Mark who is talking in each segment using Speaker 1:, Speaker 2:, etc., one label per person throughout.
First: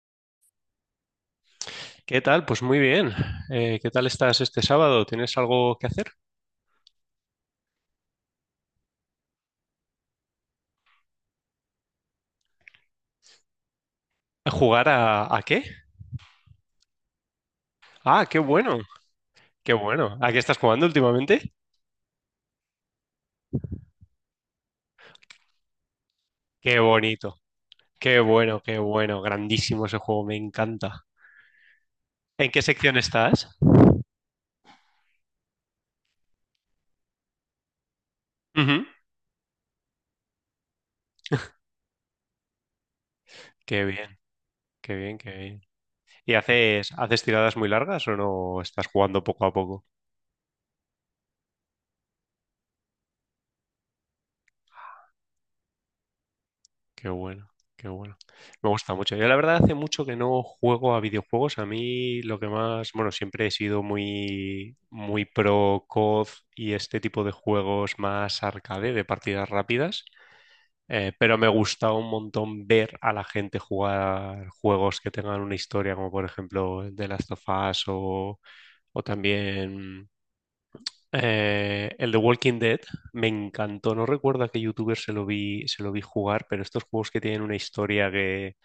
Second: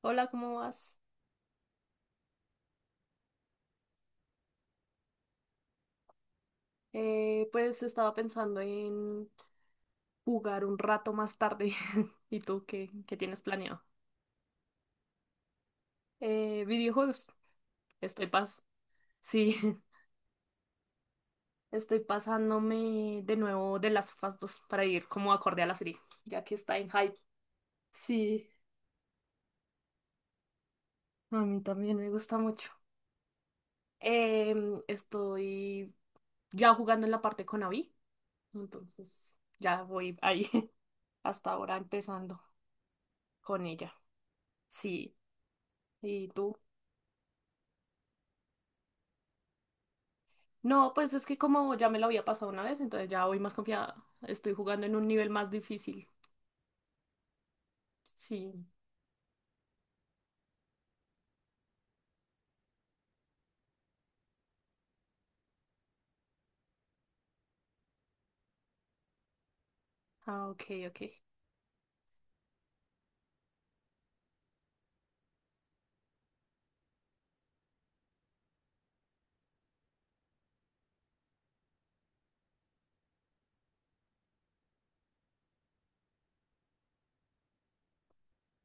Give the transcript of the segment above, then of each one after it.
Speaker 1: Hola, ¿cómo vas?
Speaker 2: ¿Qué tal? Pues muy bien. ¿Qué tal estás este sábado? ¿Tienes algo que hacer?
Speaker 1: Pues estaba pensando en jugar un rato más tarde. ¿Y tú qué tienes planeado?
Speaker 2: ¿Jugar a qué?
Speaker 1: Videojuegos. Estoy
Speaker 2: Ah, qué
Speaker 1: pas.
Speaker 2: bueno,
Speaker 1: Sí,
Speaker 2: qué bueno. ¿A qué estás jugando últimamente?
Speaker 1: estoy pasándome de nuevo de las of Us 2 para ir como acorde a la serie, ya que está
Speaker 2: Qué
Speaker 1: en hype.
Speaker 2: bonito, qué
Speaker 1: Sí,
Speaker 2: bueno, qué bueno. Grandísimo ese juego, me encanta.
Speaker 1: a mí también me gusta
Speaker 2: ¿En qué
Speaker 1: mucho.
Speaker 2: sección estás?
Speaker 1: Estoy ya jugando en la parte con Abby,
Speaker 2: Ujú.
Speaker 1: entonces ya voy ahí hasta ahora empezando con
Speaker 2: Qué
Speaker 1: ella.
Speaker 2: bien, qué
Speaker 1: Sí,
Speaker 2: bien, qué bien.
Speaker 1: ¿y
Speaker 2: ¿Y
Speaker 1: tú?
Speaker 2: haces tiradas muy largas o no estás jugando poco a poco?
Speaker 1: No, pues es que como ya me lo había pasado una vez, entonces ya voy más confiada. Estoy jugando en un nivel más difícil.
Speaker 2: Qué bueno, qué bueno.
Speaker 1: Sí.
Speaker 2: Me gusta mucho. Yo la verdad hace mucho que no juego a videojuegos. A mí lo que más, bueno, siempre he sido muy, muy pro COD y este tipo de juegos más arcade, de partidas rápidas.
Speaker 1: Ah, ok, ok.
Speaker 2: Pero me gusta un montón ver a la gente jugar juegos que tengan una historia, como por ejemplo The Last of Us o también el de Walking Dead me encantó. No recuerdo a qué youtuber se lo vi jugar, pero estos juegos que tienen una historia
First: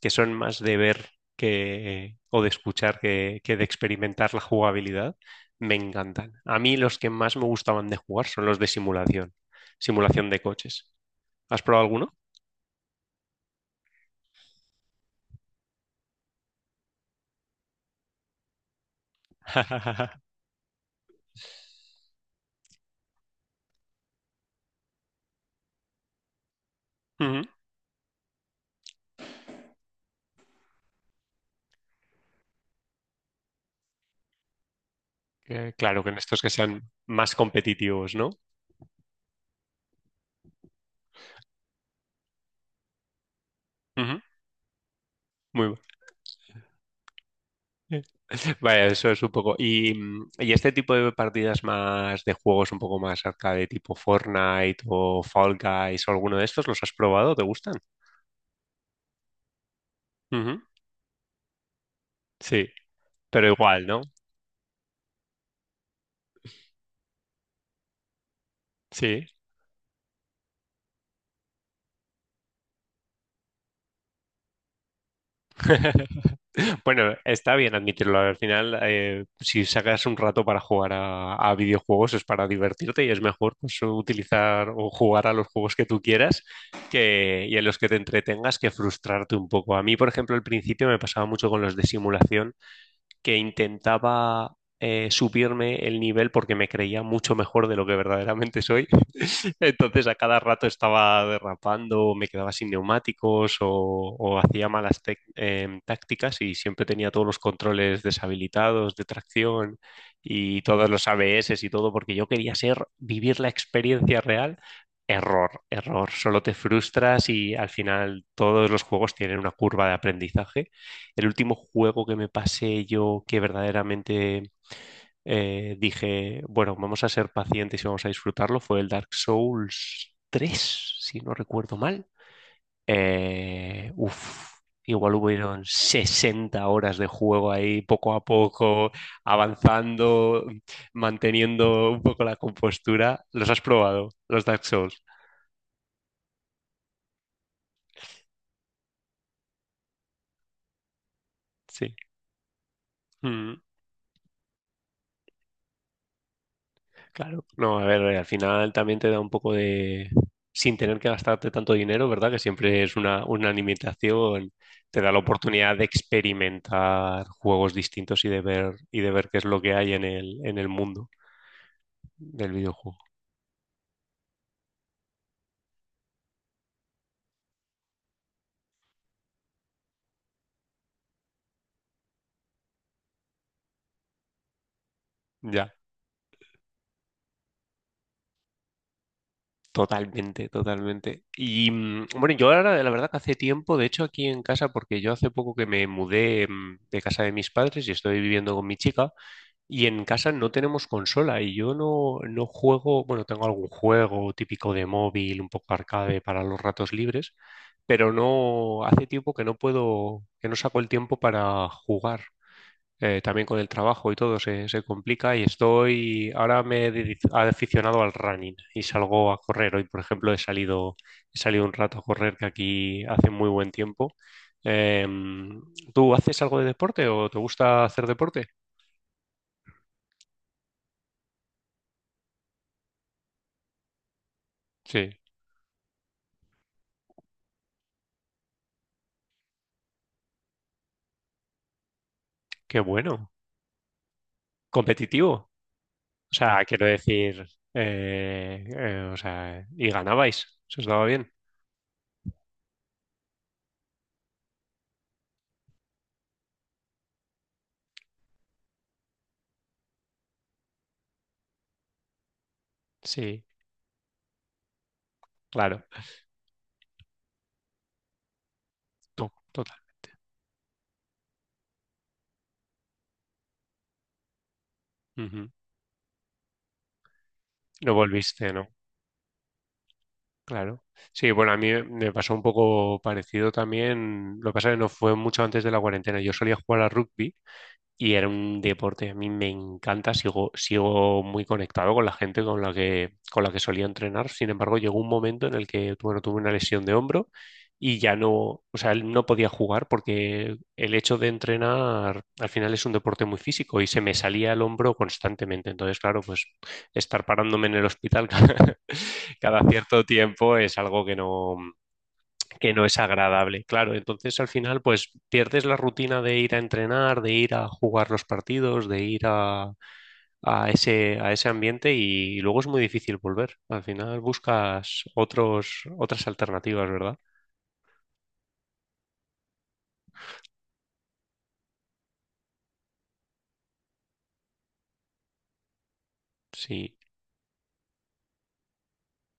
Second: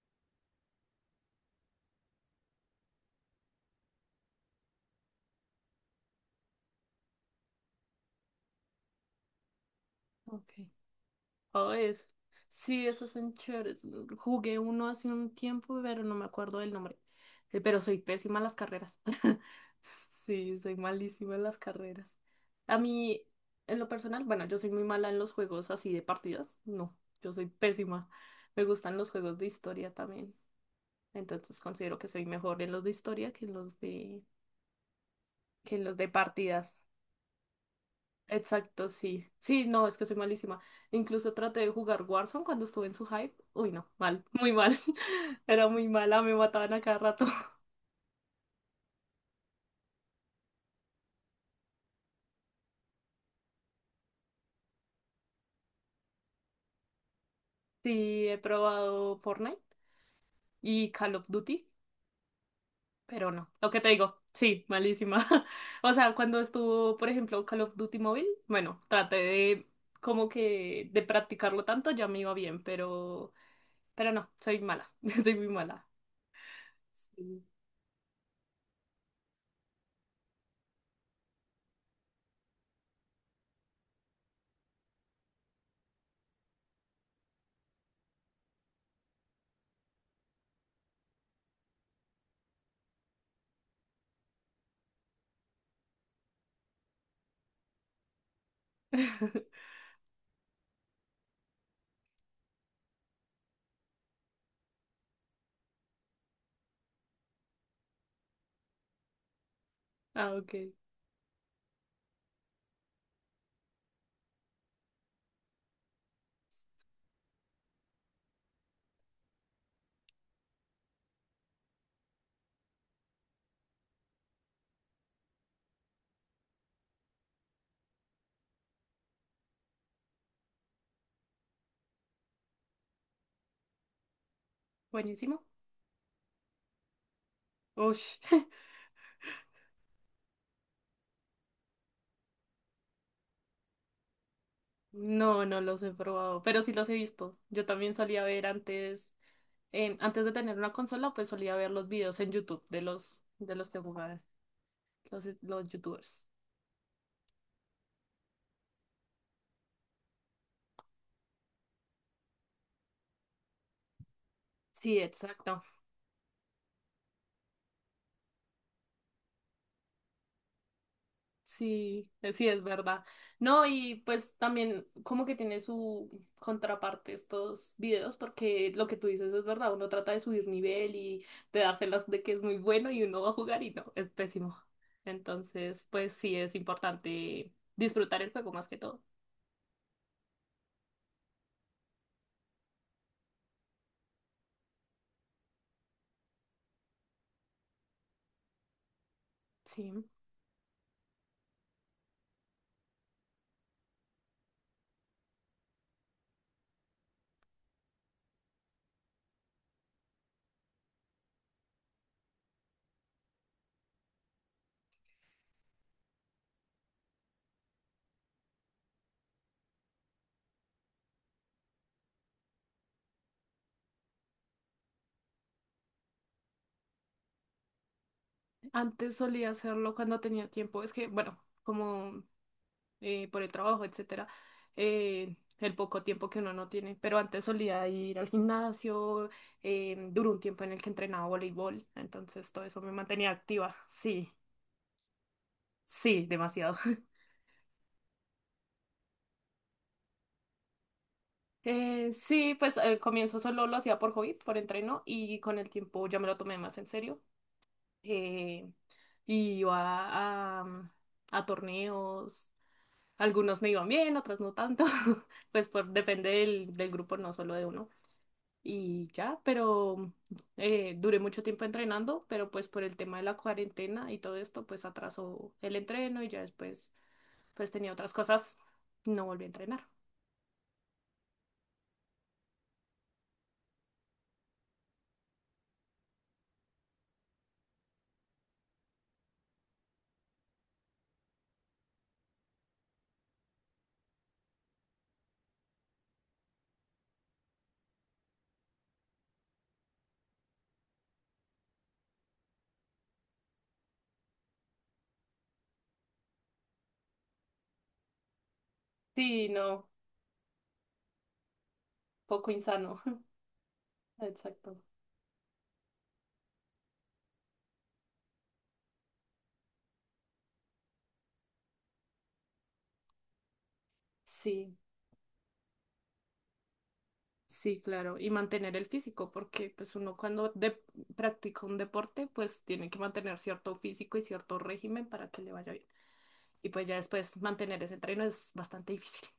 Speaker 2: que son más de ver que, o de escuchar que de experimentar la jugabilidad, me encantan. A mí los que más me gustaban de jugar son los de simulación, simulación de
Speaker 1: Ok.
Speaker 2: coches. ¿Has
Speaker 1: Oh,
Speaker 2: probado
Speaker 1: eso.
Speaker 2: alguno?
Speaker 1: Sí, esos son chéveres. Jugué uno hace un tiempo, pero no me acuerdo del nombre. Pero soy pésima en las carreras. Sí, soy malísima en las carreras. A mí, en lo personal, bueno, yo soy muy mala en los juegos así de partidas. No, yo
Speaker 2: Ujú.
Speaker 1: soy pésima. Me gustan los juegos de historia también. Entonces considero que soy mejor en los de historia que en que en los
Speaker 2: Claro,
Speaker 1: de
Speaker 2: que en estos que
Speaker 1: partidas.
Speaker 2: sean más competitivos, ¿no?
Speaker 1: Exacto, sí. Sí, no, es que soy malísima. Incluso traté de jugar Warzone cuando estuve en su hype. Uy, no,
Speaker 2: Ujú.
Speaker 1: mal, muy mal. Era
Speaker 2: Muy bueno.
Speaker 1: muy mala, me mataban a cada rato.
Speaker 2: Vaya, eso es un poco. Y, y este tipo de partidas más de juegos un poco más arcade, tipo Fortnite o Fall Guys o alguno de estos, ¿los has probado? ¿Te gustan?
Speaker 1: Sí, he probado Fortnite
Speaker 2: Ujú.
Speaker 1: y Call of Duty,
Speaker 2: Sí,
Speaker 1: pero
Speaker 2: pero
Speaker 1: no. Lo que
Speaker 2: igual,
Speaker 1: te
Speaker 2: ¿no?
Speaker 1: digo, sí, malísima. O sea, cuando estuvo, por ejemplo, Call of Duty móvil, bueno, traté
Speaker 2: Sí.
Speaker 1: de como que de practicarlo tanto, ya me iba bien, pero no, soy mala. Soy muy mala.
Speaker 2: Bueno,
Speaker 1: Sí.
Speaker 2: está bien admitirlo. Al final, si sacas un rato para jugar a videojuegos es para divertirte y es mejor pues, utilizar o jugar a los juegos que tú quieras que, y en los que te entretengas que frustrarte un poco. A mí, por ejemplo, al principio me pasaba mucho con los de simulación que intentaba subirme el nivel porque me creía mucho mejor de lo que verdaderamente soy. Entonces a cada rato estaba derrapando, me quedaba sin neumáticos o hacía malas tácticas y siempre tenía todos los controles deshabilitados de tracción
Speaker 1: Ah,
Speaker 2: y
Speaker 1: ok.
Speaker 2: todos los ABS y todo porque yo quería ser, vivir la experiencia real. Error, error. Solo te frustras y al final todos los juegos tienen una curva de aprendizaje. El último juego que me pasé yo que verdaderamente dije, bueno, vamos a ser pacientes y vamos a disfrutarlo, fue el Dark Souls 3 si no recuerdo mal. Eh, uf, igual
Speaker 1: Buenísimo.
Speaker 2: hubieron 60 horas de juego ahí, poco
Speaker 1: Ush.
Speaker 2: a poco, avanzando, manteniendo un poco la compostura. ¿Los has probado, los Dark Souls?
Speaker 1: No, no los he probado, pero sí los he visto. Yo también solía ver antes, antes de tener una consola, pues solía ver los
Speaker 2: Sí.
Speaker 1: videos en YouTube de de
Speaker 2: Mm.
Speaker 1: los que jugaban, los YouTubers.
Speaker 2: Claro. No, a ver, al final también te da un poco de... Sin tener que gastarte tanto dinero, ¿verdad? Que siempre es una limitación,
Speaker 1: Sí,
Speaker 2: te da la
Speaker 1: exacto.
Speaker 2: oportunidad de experimentar juegos distintos y de ver qué es lo que hay en el mundo
Speaker 1: Sí, sí,
Speaker 2: del
Speaker 1: es
Speaker 2: videojuego.
Speaker 1: verdad. No, y pues también como que tiene su contraparte estos videos, porque lo que tú dices es verdad, uno trata de subir nivel y de dárselas de que es muy bueno y uno va a jugar y no, es pésimo.
Speaker 2: Ya,
Speaker 1: Entonces, pues sí, es importante disfrutar el juego más que todo.
Speaker 2: totalmente, totalmente. Y bueno, yo ahora, la verdad que hace tiempo, de hecho aquí en casa, porque yo hace poco que me mudé de casa de mis padres y estoy viviendo con mi chica. Y
Speaker 1: Sí,
Speaker 2: en casa no tenemos consola y yo no, no juego, bueno, tengo algún juego típico de móvil, un poco arcade para los ratos libres, pero no, hace tiempo que no puedo, que no saco el tiempo para jugar. También con el trabajo y todo se, se complica y estoy, ahora me he aficionado al running y salgo a correr. Hoy, por ejemplo, he salido un rato a correr que aquí hace muy buen tiempo. Em, ¿Tú haces algo de deporte o te gusta hacer deporte?
Speaker 1: antes solía hacerlo cuando tenía tiempo, es que, bueno, como... por el trabajo, etcétera,
Speaker 2: Sí,
Speaker 1: el poco tiempo que uno no tiene. Pero antes solía ir al gimnasio, duró un tiempo en el que entrenaba voleibol, entonces todo
Speaker 2: qué
Speaker 1: eso me
Speaker 2: bueno.
Speaker 1: mantenía activa. Sí,
Speaker 2: Competitivo.
Speaker 1: sí,
Speaker 2: O sea,
Speaker 1: demasiado.
Speaker 2: quiero decir, o sea, y ganabais, se os daba bien.
Speaker 1: Sí, pues al comienzo solo lo hacía por hobby, por entreno, y con el tiempo ya me lo tomé más en serio. Eh, y iba a, a torneos,
Speaker 2: Sí,
Speaker 1: algunos me iban bien, otros no tanto, pues
Speaker 2: claro,
Speaker 1: por, depende del grupo, no solo de uno. Y ya, pero
Speaker 2: totalmente.
Speaker 1: duré mucho tiempo entrenando, pero pues por el tema de la cuarentena y todo esto, pues
Speaker 2: Ujú.
Speaker 1: atrasó el entreno y ya después pues tenía
Speaker 2: Lo
Speaker 1: otras
Speaker 2: volviste,
Speaker 1: cosas,
Speaker 2: ¿no?
Speaker 1: no volví a entrenar.
Speaker 2: Claro. Sí, bueno, a mí me pasó un poco parecido también. Lo que pasa es que no fue mucho antes de la cuarentena. Yo solía jugar a rugby. Y era un deporte que a mí me encanta, sigo, sigo muy conectado con la gente con la con la que solía entrenar. Sin embargo, llegó un momento en el que, bueno, tuve una lesión de hombro y ya no, o sea, él no podía jugar porque el hecho de entrenar al final es un deporte muy físico y se me salía el hombro constantemente. Entonces, claro, pues estar parándome en el hospital cada,
Speaker 1: Sí,
Speaker 2: cada
Speaker 1: no,
Speaker 2: cierto tiempo es algo
Speaker 1: poco
Speaker 2: que no es
Speaker 1: insano.
Speaker 2: agradable, claro. Entonces al
Speaker 1: Exacto.
Speaker 2: final pues pierdes la rutina de ir a entrenar, de ir a jugar los partidos, de ir a ese ambiente y, luego es muy difícil volver. Al final
Speaker 1: Sí,
Speaker 2: buscas otros, otras alternativas, ¿verdad?
Speaker 1: sí, claro. Y mantener el físico, porque pues uno cuando de- practica un deporte, pues tiene que mantener cierto físico y cierto régimen para que le vaya bien. Y pues ya
Speaker 2: Sí,
Speaker 1: después mantener ese entreno es bastante difícil.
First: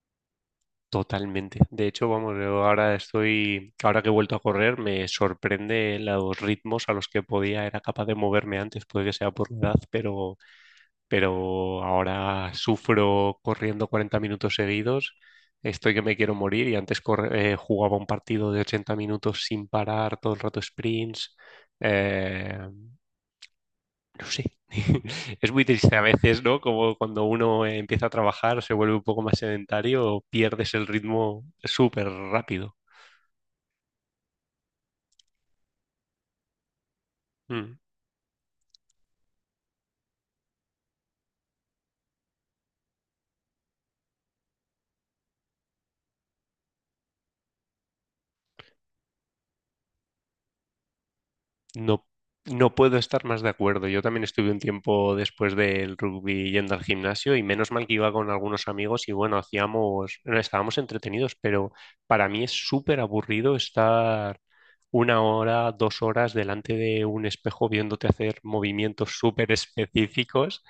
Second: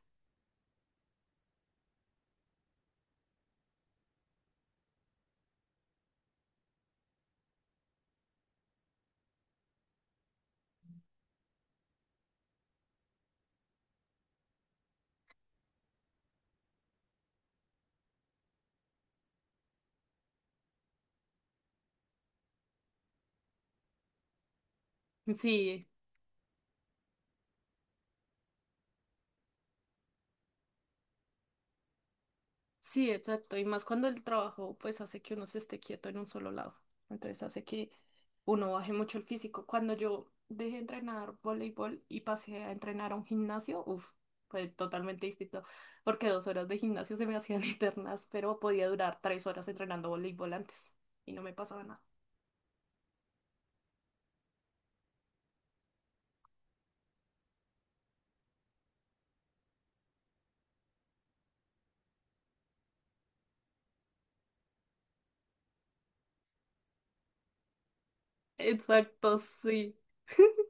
Speaker 2: totalmente. De hecho, vamos, yo ahora estoy, ahora que he vuelto a correr, me sorprende los ritmos a los que podía, era capaz de moverme antes, puede que sea por la edad, pero ahora sufro corriendo 40 minutos seguidos, estoy que me quiero morir y antes jugaba un partido de 80 minutos sin parar, todo el rato sprints. eh, no sé, es muy
Speaker 1: Sí.
Speaker 2: triste a veces, ¿no? Como cuando uno empieza a trabajar, se vuelve un poco más sedentario, pierdes el ritmo súper rápido.
Speaker 1: Sí, exacto. Y más cuando el trabajo pues hace que uno se esté quieto en un solo lado. Entonces hace
Speaker 2: Mm.
Speaker 1: que uno baje mucho el físico. Cuando yo dejé de entrenar voleibol y pasé a entrenar a un gimnasio, uff, fue totalmente distinto. Porque dos horas de gimnasio se me hacían eternas, pero podía durar tres horas entrenando voleibol antes y no me pasaba nada.
Speaker 2: No, no puedo estar más de acuerdo. Yo también estuve un tiempo después del rugby yendo al gimnasio y menos mal que iba con algunos amigos y bueno, hacíamos, estábamos entretenidos, pero para mí es súper aburrido estar una hora, dos horas delante de un espejo viéndote hacer movimientos
Speaker 1: Exacto,
Speaker 2: súper
Speaker 1: sí.
Speaker 2: específicos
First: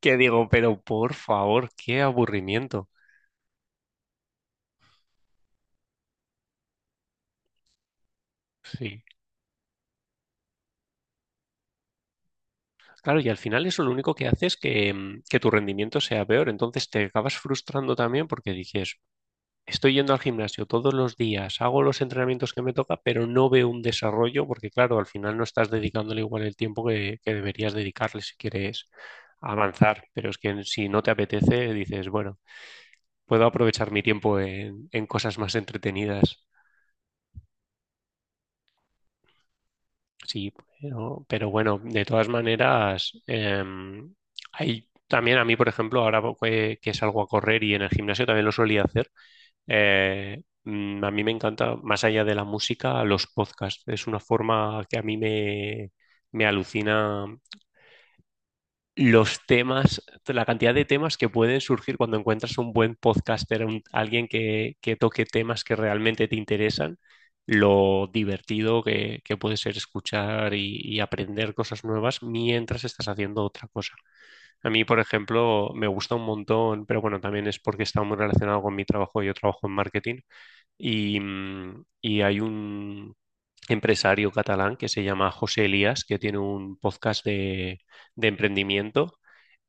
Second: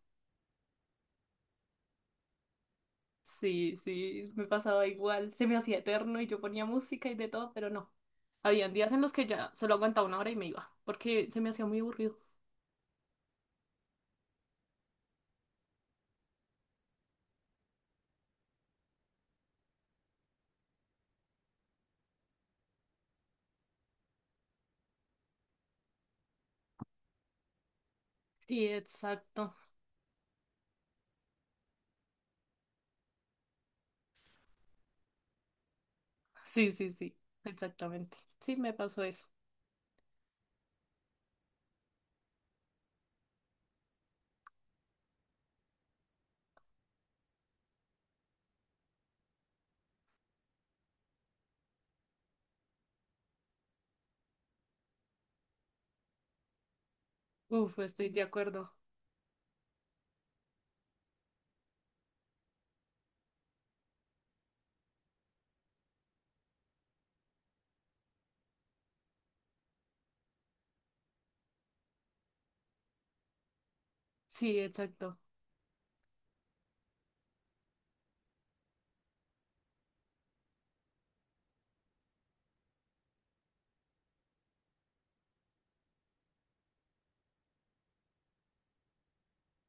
Speaker 2: que digo, pero por favor, qué aburrimiento.
Speaker 1: Sí, sí, me pasaba igual. Se me hacía eterno y yo ponía música y de todo, pero no. Habían días en
Speaker 2: Sí.
Speaker 1: los que ya solo aguantaba una hora y me iba, porque se me hacía muy aburrido.
Speaker 2: Claro, y al final eso lo único que hace es que tu rendimiento sea peor. Entonces te acabas frustrando también porque dices, estoy yendo al gimnasio todos los días, hago los entrenamientos que me toca, pero no veo un desarrollo porque, claro, al final no estás dedicándole igual el tiempo que deberías dedicarle si
Speaker 1: Sí,
Speaker 2: quieres
Speaker 1: exacto.
Speaker 2: avanzar. Pero es que si no te apetece, dices, bueno, puedo aprovechar mi tiempo en cosas más entretenidas.
Speaker 1: Sí, sí, sí, exactamente. Sí, me pasó eso.
Speaker 2: Sí, pero bueno, de todas maneras, hay también a mí, por ejemplo, ahora que salgo a correr y en el gimnasio también lo solía hacer. A mí me encanta, más allá de la música, los podcasts. Es una forma que a me alucina
Speaker 1: Uf, estoy de acuerdo.
Speaker 2: los temas, la cantidad de temas que pueden surgir cuando encuentras un buen podcaster, alguien que toque temas que realmente te interesan, lo divertido que puede ser escuchar y aprender cosas nuevas mientras estás haciendo otra cosa.
Speaker 1: Sí,
Speaker 2: A mí, por
Speaker 1: exacto.
Speaker 2: ejemplo, me gusta un montón, pero bueno, también es porque está muy relacionado con mi trabajo. Yo trabajo en marketing y hay un empresario catalán que se llama José Elías, que tiene un podcast de emprendimiento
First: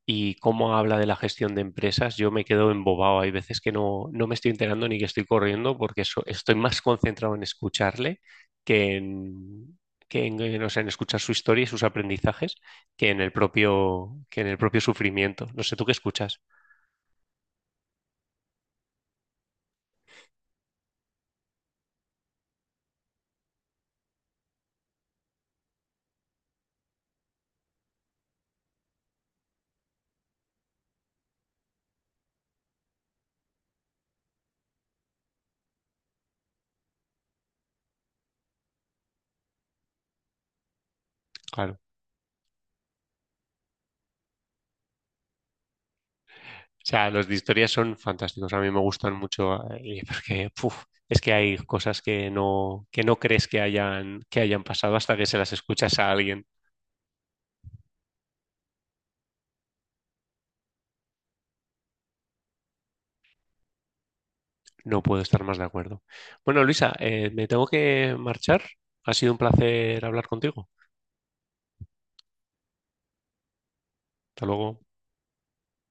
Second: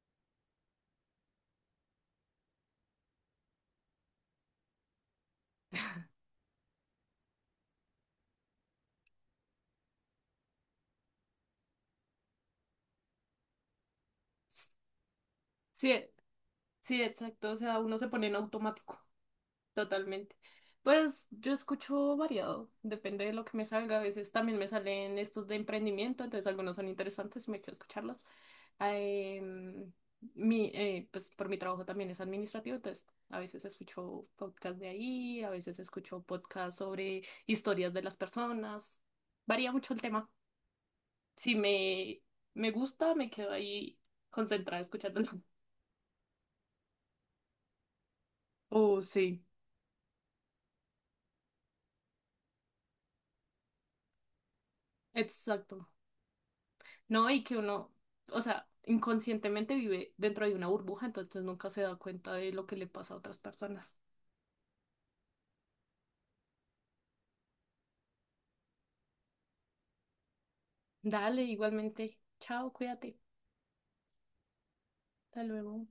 Speaker 2: y cómo habla de la gestión de empresas, yo me quedo embobado. Hay veces que no, no me estoy enterando ni que estoy corriendo porque estoy más concentrado en escucharle que en... o sea, en escuchar su historia y sus aprendizajes que en el propio, que en el propio sufrimiento. No sé, ¿tú qué
Speaker 1: Sí,
Speaker 2: escuchas?
Speaker 1: sí, exacto. O sea, uno se pone en automático. Totalmente. Pues yo escucho variado, depende de lo que me salga. A veces también me salen estos de emprendimiento, entonces algunos son interesantes y me quiero escucharlos. Ah, em, pues por mi trabajo también es administrativo, entonces a veces escucho podcast de ahí, a veces escucho podcast sobre historias de las personas. Varía mucho el tema. Si
Speaker 2: Claro.
Speaker 1: me, Me gusta, me quedo ahí concentrada escuchándolo.
Speaker 2: O sea, los de historia son fantásticos, a mí me
Speaker 1: Oh,
Speaker 2: gustan
Speaker 1: sí.
Speaker 2: mucho porque puf, es que hay cosas que no crees que hayan pasado hasta que se las
Speaker 1: Exacto.
Speaker 2: escuchas a alguien.
Speaker 1: No, o sea, inconscientemente vive dentro de una burbuja, entonces nunca se da cuenta de lo que le pasa a otras personas.
Speaker 2: No puedo estar más de acuerdo. Bueno, Luisa, me tengo que marchar. Ha sido un placer hablar contigo.
Speaker 1: Dale, igualmente. Chao, cuídate.
Speaker 2: Hasta luego.
Speaker 1: Hasta luego.